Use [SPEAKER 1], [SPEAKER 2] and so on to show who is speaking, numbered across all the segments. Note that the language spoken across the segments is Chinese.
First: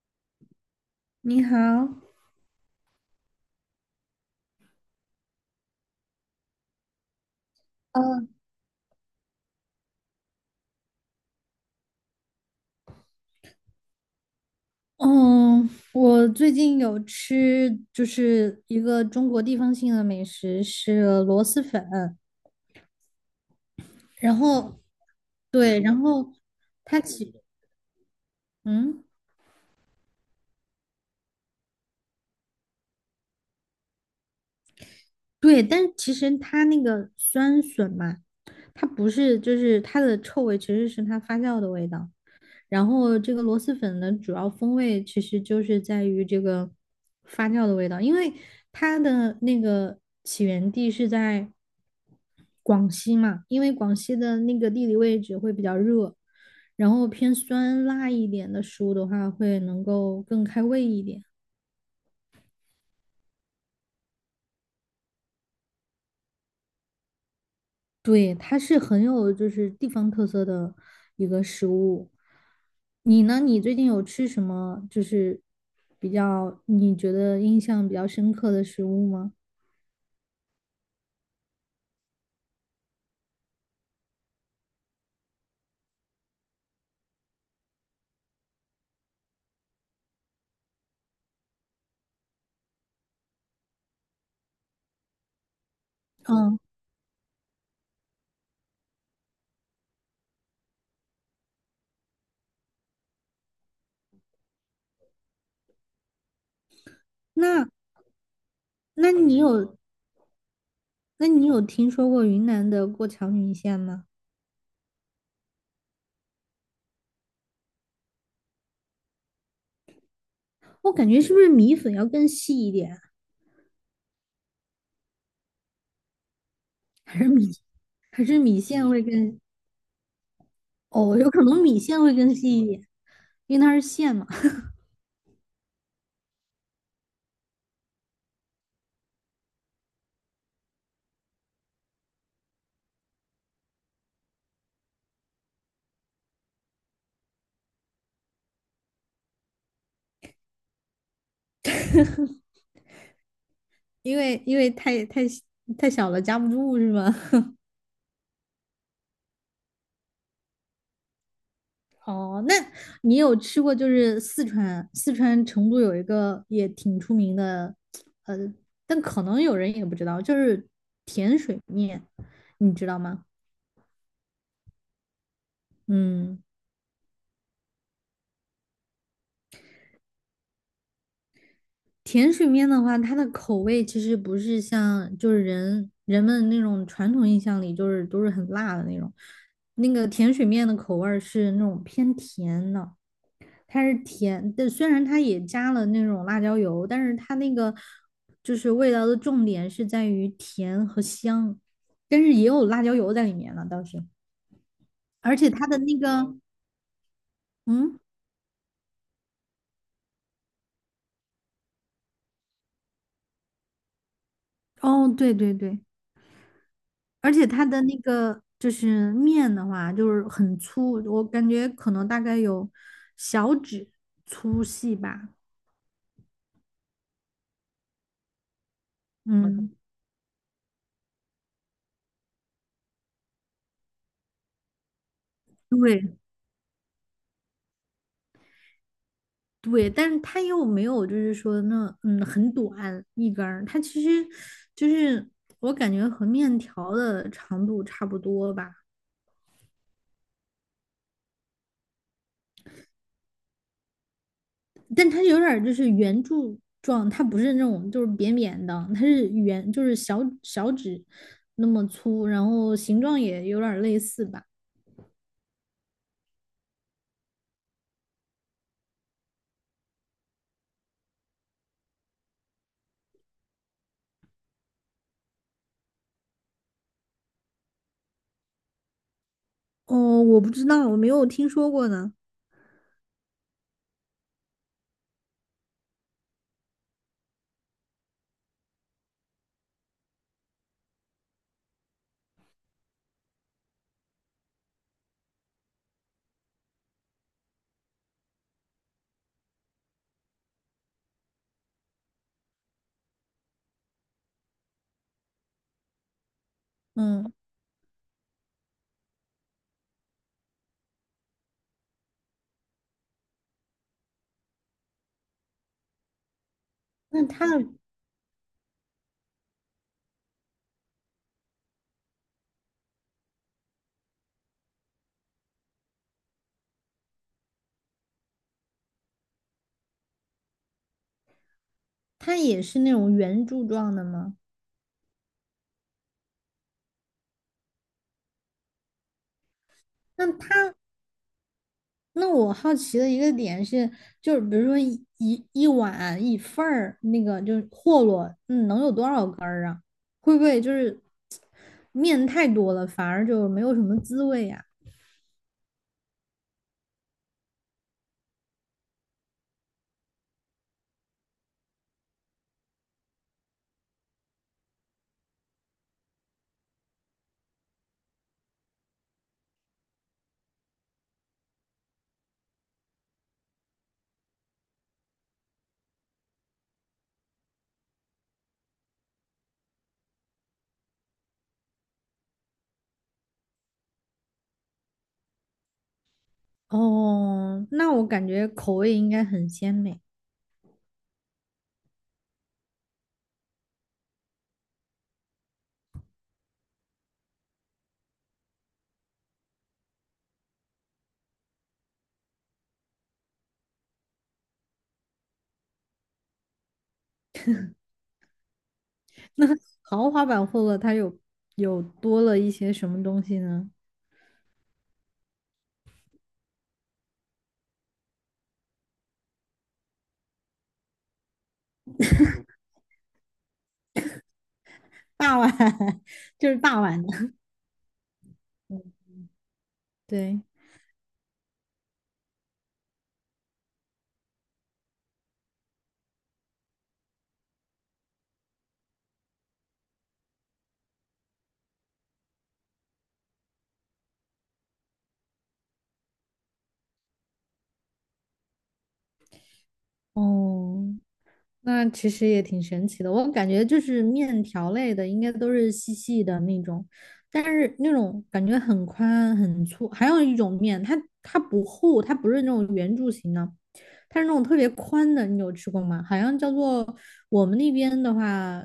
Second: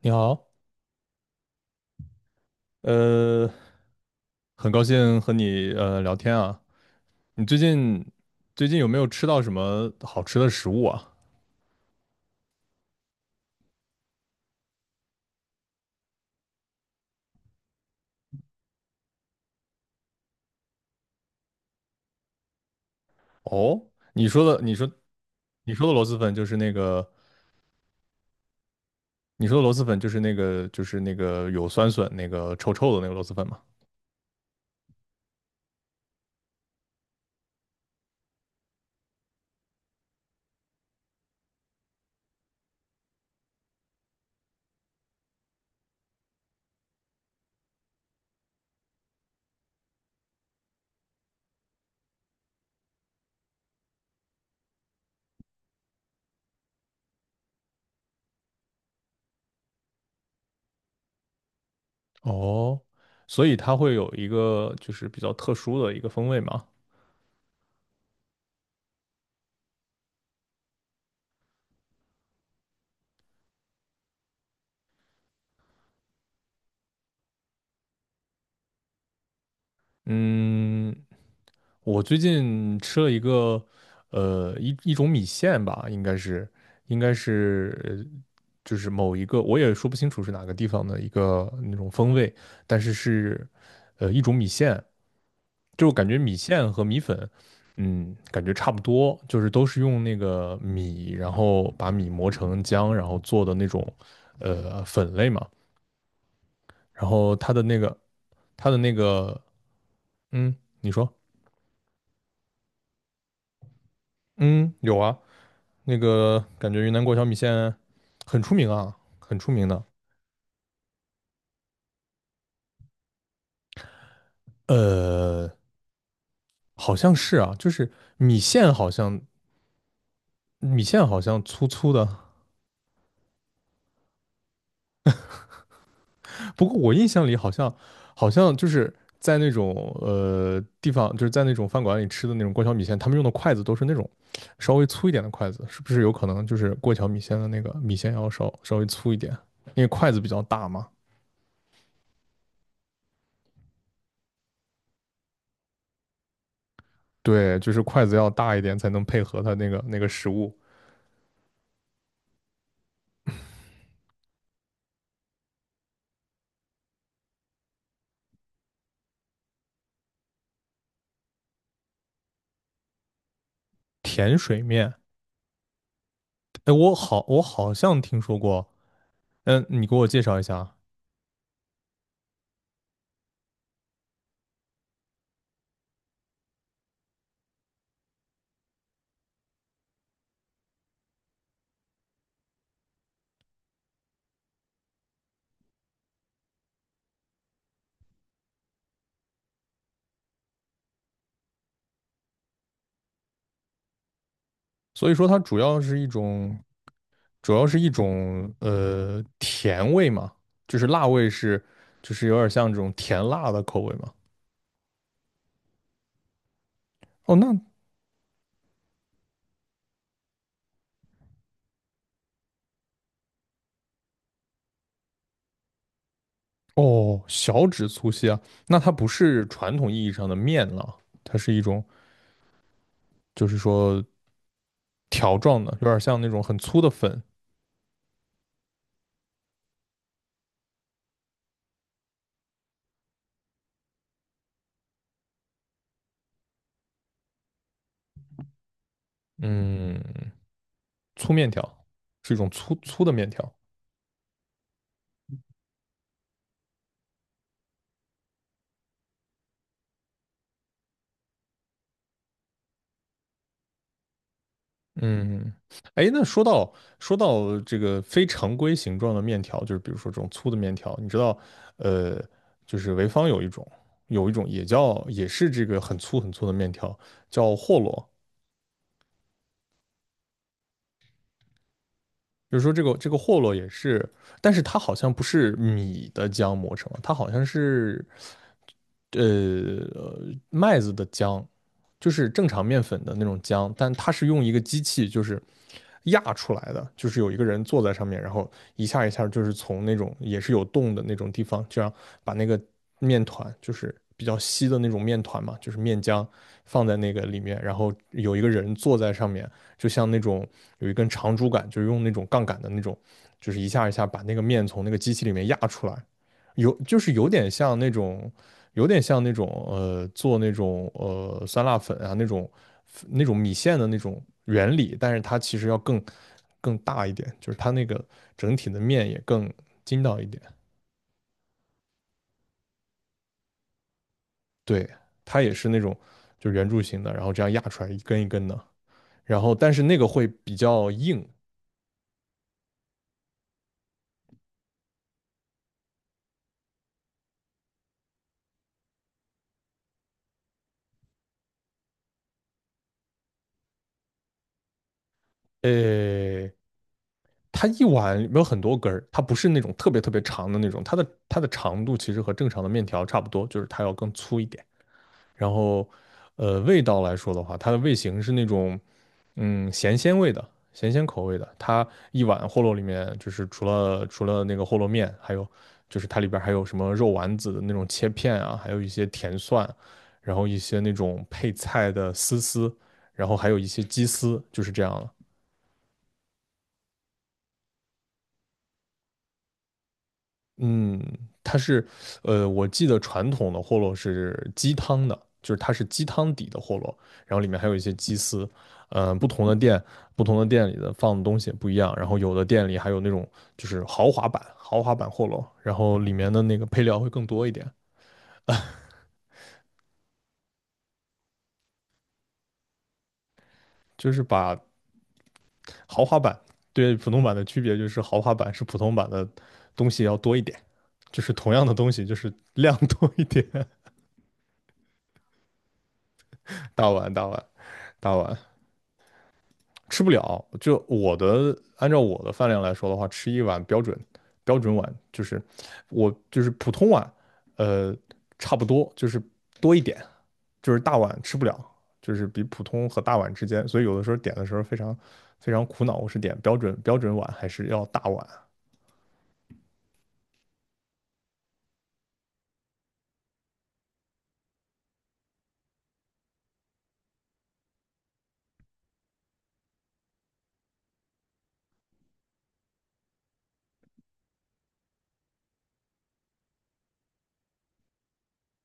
[SPEAKER 1] 你好，
[SPEAKER 2] 你好。
[SPEAKER 1] 呃，很高兴和你聊天啊。你最近
[SPEAKER 2] 嗯。
[SPEAKER 1] 有没有吃到什么好吃的食物啊？
[SPEAKER 2] 嗯，我最近有吃就是一个中国地方性的美食是螺蛳粉，
[SPEAKER 1] 哦，
[SPEAKER 2] 然后
[SPEAKER 1] 你
[SPEAKER 2] 对，
[SPEAKER 1] 说的
[SPEAKER 2] 然
[SPEAKER 1] 螺蛳
[SPEAKER 2] 后
[SPEAKER 1] 粉就是那
[SPEAKER 2] 它
[SPEAKER 1] 个
[SPEAKER 2] 其嗯
[SPEAKER 1] 你说的螺蛳粉就是那个有酸笋那个臭臭的那个螺蛳粉嘛？
[SPEAKER 2] 对，但其实它那个酸笋嘛，它不是就是它的臭味其实是它发酵的味道。然后这个螺蛳粉的主要风味其实就是在于这个发酵的味道，因为它的那个起源地是在广西嘛，因为广西的那个地理位置会比较热，然后偏酸辣一点的食物的话，会能够更开胃一点。
[SPEAKER 1] 哦，所以它会有一个就是比较特殊的一个风味嘛？
[SPEAKER 2] 对，它是很有就是地方特色的一个食物。你呢？你最近有吃什么就是比较你觉得印象比较深刻的食物吗？
[SPEAKER 1] 嗯，我最近吃了一个，一种米线吧，应该是，应该是，就是某一个，我也说不清楚是哪个地方的一个那种风味，但是是，一种米线，就感觉米
[SPEAKER 2] 嗯，
[SPEAKER 1] 线和米粉，嗯，感觉差不多，就是都是用那个米，然后把米磨成浆，然后做的那种，粉类嘛，然后它的
[SPEAKER 2] 那
[SPEAKER 1] 那个，它的那
[SPEAKER 2] 那你
[SPEAKER 1] 个，
[SPEAKER 2] 有
[SPEAKER 1] 嗯，你说，
[SPEAKER 2] 那你有听说过云南的过桥米线吗？
[SPEAKER 1] 嗯，有啊。那个感觉云南过桥米线很出名啊，很出名的。
[SPEAKER 2] 我感觉是不是米粉要更细一点，
[SPEAKER 1] 呃，好像
[SPEAKER 2] 还是
[SPEAKER 1] 是
[SPEAKER 2] 米
[SPEAKER 1] 啊，就是
[SPEAKER 2] 还是
[SPEAKER 1] 米
[SPEAKER 2] 米
[SPEAKER 1] 线
[SPEAKER 2] 线
[SPEAKER 1] 好
[SPEAKER 2] 会
[SPEAKER 1] 像
[SPEAKER 2] 更？
[SPEAKER 1] 米线
[SPEAKER 2] 哦，
[SPEAKER 1] 好
[SPEAKER 2] 有
[SPEAKER 1] 像
[SPEAKER 2] 可能
[SPEAKER 1] 粗
[SPEAKER 2] 米
[SPEAKER 1] 粗
[SPEAKER 2] 线
[SPEAKER 1] 的，
[SPEAKER 2] 会更细一点，因为它是线嘛，
[SPEAKER 1] 不过我印象里好像好像就是在那种地方，就是在那种饭馆里吃的那种过桥米线，他们用的筷子都是那种稍微粗一点的筷子，是不是有可能就是过桥米线的那个米线要稍微粗一点，因为筷子比较大嘛？
[SPEAKER 2] 因为太小了夹不住是吗？
[SPEAKER 1] 对，就是筷子要大一点才能配合它那个食物。
[SPEAKER 2] 哦，那你有吃过就是四川成都有一个也挺出名的，呃，但可能有人也不知道，就是甜水面，你知道吗？
[SPEAKER 1] 甜水面，
[SPEAKER 2] 嗯。
[SPEAKER 1] 我好像听说过，嗯，你给我介绍一下啊。
[SPEAKER 2] 甜水面的话，它的口味其实不是像就是人们那种传统印象里就是都是很辣的那种，那个甜水面的口味儿是那种偏甜的。它是甜的，虽然它也加了那种辣椒油，但是它那个就是味道的重点是在于甜和香，但是也有辣椒油在里面了倒是，
[SPEAKER 1] 所以说
[SPEAKER 2] 而
[SPEAKER 1] 它
[SPEAKER 2] 且
[SPEAKER 1] 主
[SPEAKER 2] 它的
[SPEAKER 1] 要是
[SPEAKER 2] 那
[SPEAKER 1] 一
[SPEAKER 2] 个。
[SPEAKER 1] 种，主要是一
[SPEAKER 2] 嗯。
[SPEAKER 1] 种甜味嘛，就是辣味是，就是有点像这种甜辣的口味嘛。
[SPEAKER 2] 哦，对对对，而
[SPEAKER 1] 哦，
[SPEAKER 2] 且
[SPEAKER 1] 那，
[SPEAKER 2] 它的那个就是面的话，就是很粗，我感觉可能大概有小指粗细吧。
[SPEAKER 1] 哦，小指粗细啊，那它不是传
[SPEAKER 2] 嗯。
[SPEAKER 1] 统意义上的面了，它是一种就是说条状的，有点
[SPEAKER 2] 对，
[SPEAKER 1] 像那种很粗的粉，
[SPEAKER 2] 对，但是它又没有，就是说那很短一根儿，它其实就是我感觉和面条的长度差不多吧，
[SPEAKER 1] 嗯，粗面条，是一种粗粗的面条。
[SPEAKER 2] 但它有点儿就是圆柱状，它不是那种就是扁扁的，它是圆，就是小指那么粗，然后形状也有点儿类似吧。
[SPEAKER 1] 嗯，哎，那说到这个非常规形状的面条，就是比如说这种粗的面条，你知道，呃，就是潍坊有一种，有一种也叫也是这个很粗很粗的面条，叫霍洛。
[SPEAKER 2] 哦，我不知道，我没有听说过呢。
[SPEAKER 1] 就是说这个霍洛也是，但是它好像不是米的浆磨成的，它好像是麦子的浆，就是正常面粉的那种浆，但它是用一个机器就是压出来的，就是有一个人坐在上面，然后一下一下就是从那种也是有洞的那种地方，这样把那个面团就是比较稀的那种面团嘛，就是面浆放在那个
[SPEAKER 2] 嗯，
[SPEAKER 1] 里面，然后有一个人坐在上面，就像那种有一根长竹竿，就是用那种杠杆的那种，就是一下一下把那个面从那个机器里面压出来。有就是
[SPEAKER 2] 那
[SPEAKER 1] 有
[SPEAKER 2] 它
[SPEAKER 1] 点像那种，有点像那种做那种酸辣粉啊那种那种米线的那种原理，但是它其实要更大一点，就是它那个整体的面也更筋道一点。
[SPEAKER 2] 它也是那种圆柱状的吗？
[SPEAKER 1] 对，它也是那种就是圆柱形的，然后这样压出来一根一根的，然后但是那个
[SPEAKER 2] 那
[SPEAKER 1] 会比
[SPEAKER 2] 它
[SPEAKER 1] 较硬，
[SPEAKER 2] 那我好奇的一个点是，就是比如说一碗一份儿那个就是霍洛，能有多少根儿啊？会不会就是面太多了，反而就没有什么滋味呀、
[SPEAKER 1] 呃。它一碗里面有很多根儿，它不是那种特别特别长的那种，它的长度其实和正常的面条差不多，就是它要更粗一点。然后，味道来说的话，它的味型是那种，嗯，咸鲜味的，咸鲜口味的。它一碗饸饹里面，就是除了那个饸饹面，还有就是它里边儿还有什么肉丸子的那种切片啊，还有一些甜蒜，然后一些那种配菜的丝丝，然后还有一些鸡丝，就是这样了。
[SPEAKER 2] 哦，那我感觉口味应该很鲜美。
[SPEAKER 1] 嗯，它是，我记得传统的货饹是鸡汤的，就是它是鸡汤底的货饹，然后里面还有一些鸡丝，呃，不同的店，不同的店里的放的东西也不一样，然后有的店里还有那种就是豪华版，豪华版货饹，然后里面的那个配料会更多一点，
[SPEAKER 2] 那豪华版霍洛它有多了一些什么东西呢？
[SPEAKER 1] 就是把豪华版对普通版的区别就是豪华版是普通版的东西要多一点，就是同样的东西就是量多一点，
[SPEAKER 2] 大碗，就是 大
[SPEAKER 1] 大
[SPEAKER 2] 碗
[SPEAKER 1] 碗大
[SPEAKER 2] 的，
[SPEAKER 1] 碗大碗，吃不
[SPEAKER 2] 对，
[SPEAKER 1] 了。就我的，按照我的饭量来说的话，吃一碗标准标准碗，就是我就是普通碗，呃，差不多就是多一点，就是大碗吃不了，就是比普通和大碗之间。所以有的时候点的时候非常苦恼，我是点标准碗还是要大碗？
[SPEAKER 2] 哦。那其实也挺神奇的，我感觉就是面条类的，应该都是细细的那种，但是那种感觉很宽很粗。还有一种面，它不厚，它不是那种圆柱形的，它是那种特别宽的。你有吃过吗？好像叫做我们那边的话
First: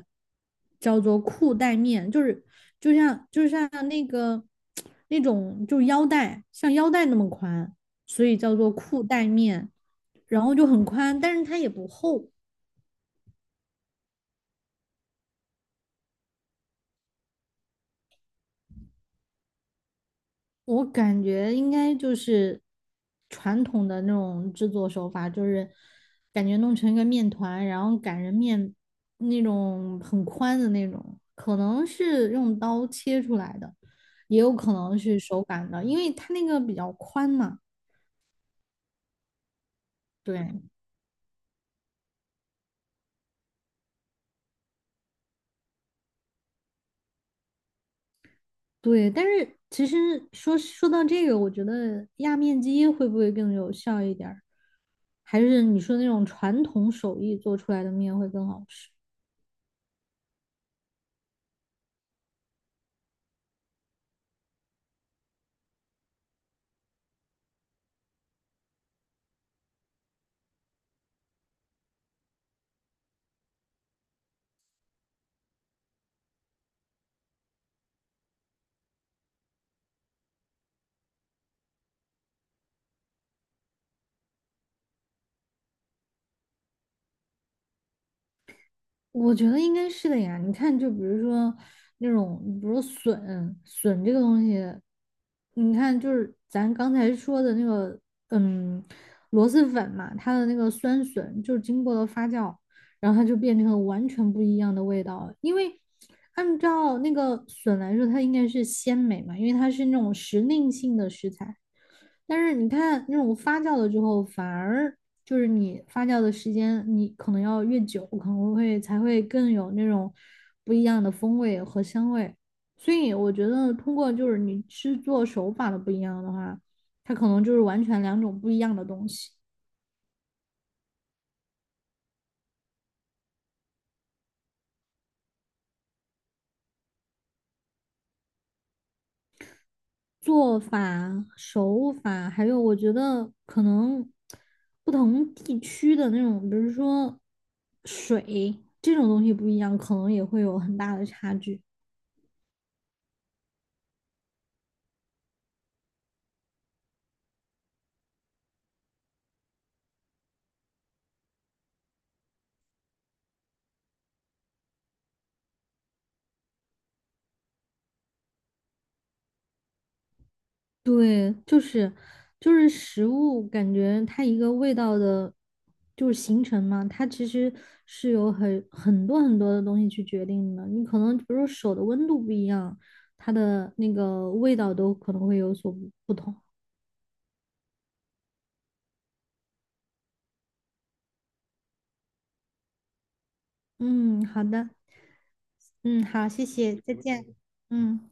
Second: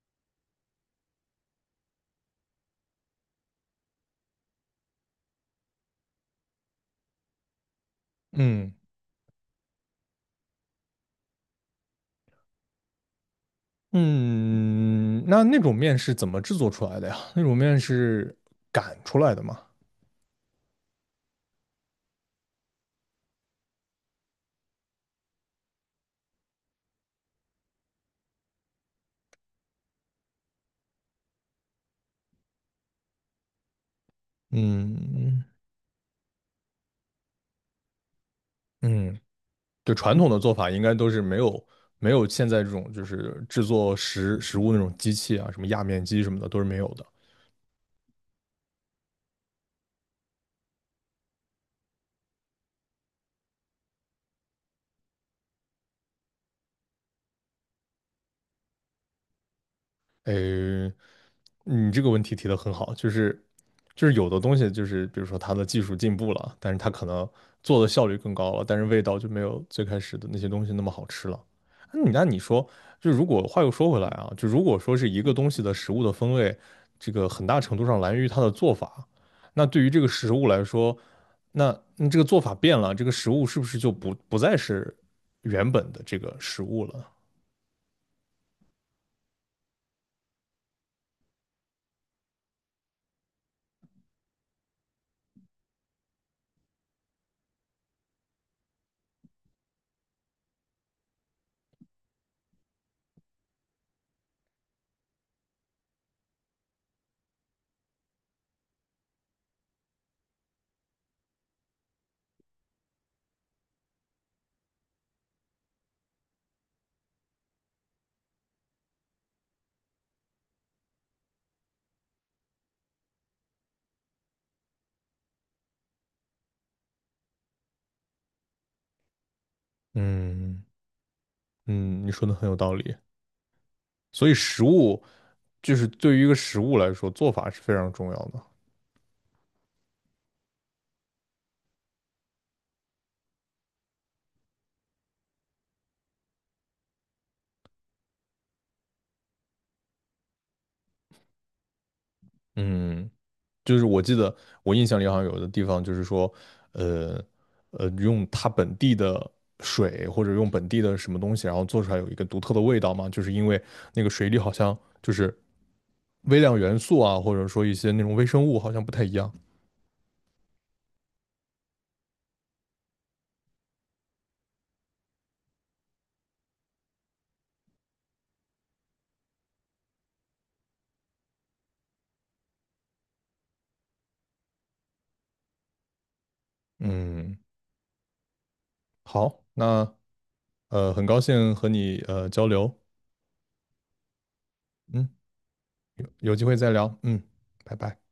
[SPEAKER 2] 叫做裤带面，就是就像那个 那种就是腰带，像腰带那么宽，所以叫做
[SPEAKER 1] 嗯
[SPEAKER 2] 裤带面，然后就很宽，但是它也不厚。
[SPEAKER 1] 嗯，那那种面是怎么制作出来的呀？那种面是擀出来的吗？
[SPEAKER 2] 我感觉应该就是传统的那种制作手法，就是感觉弄成一个面团，然后擀成面那种很宽的那种，可能是用刀切出来的，也有可
[SPEAKER 1] 嗯
[SPEAKER 2] 能是手
[SPEAKER 1] 嗯，
[SPEAKER 2] 擀的，因为它那个比较宽嘛。
[SPEAKER 1] 嗯，对传统的做
[SPEAKER 2] 对
[SPEAKER 1] 法，应该都是没有现在这种就是制作食物那种机器啊，什么压面机什么的都是没有的。
[SPEAKER 2] 对，但是其实说到这个，我觉得压面机会不会更有效一点儿？还是你说那种传统手艺做出来的面会更好吃？
[SPEAKER 1] 诶，你这个问题提得很好，就是有的东西就是比如说它的技术进步了，但是它可能做的效率更高了，但是味道就没有最开始的那些东西那么好吃了。那你说，就如果话又说回来啊，就如果说是一个东西的食物的风味，这个很大程度上来源于它的做法。那对于这个食物来说，那你这个做法变了，这个食物是不是就不再是原本的这个食物了？
[SPEAKER 2] 我觉得应该是的呀。你看，就比如说那种，比如说笋，笋这个东西，你看，就是咱刚才说的那个。嗯。螺蛳粉嘛，它的那个酸笋就是经过了发酵，然后它就变成了完全不一样的味道了，因为按照那个笋来说，它应该是鲜美嘛，因为它是那种时令性的食材。但是你看那种发酵了之后，反而就是你发酵的时间，你可能要越久，可能会才会更有那种不一样的风味和香味。所以我觉得，通过就是你制作手法的不一样的话，它可能就是完全两种不一样的东西。
[SPEAKER 1] 嗯嗯，你说的很有道理。所以食物就是对于一个食物来说，做法是非常重要的。
[SPEAKER 2] 做法、手法，还有我觉得可能不同地区的那种，比如说水这种东西不一样，可能也会有很大的差距。
[SPEAKER 1] 嗯，就是我记得我印象里好像有的地方就是说，呃用它本地的水或者用本地的什么东西，然后做出来有一个独特的味道嘛，就是因为那个水里好像就是微量元素啊，或者说一些那种微生物好像不太一样。
[SPEAKER 2] 对，就是食物，感觉它一个味道的，就是形成嘛，它其实是有很多很多的东西去决定的。你可能比如说手的温度不一样，它的那个味道都可能会有所不同。
[SPEAKER 1] 嗯，好，那很高兴和你交流，
[SPEAKER 2] 嗯，好的。
[SPEAKER 1] 嗯，
[SPEAKER 2] 嗯，好，
[SPEAKER 1] 有
[SPEAKER 2] 谢
[SPEAKER 1] 机会再
[SPEAKER 2] 谢，再
[SPEAKER 1] 聊，嗯，
[SPEAKER 2] 见。
[SPEAKER 1] 拜拜。
[SPEAKER 2] 嗯。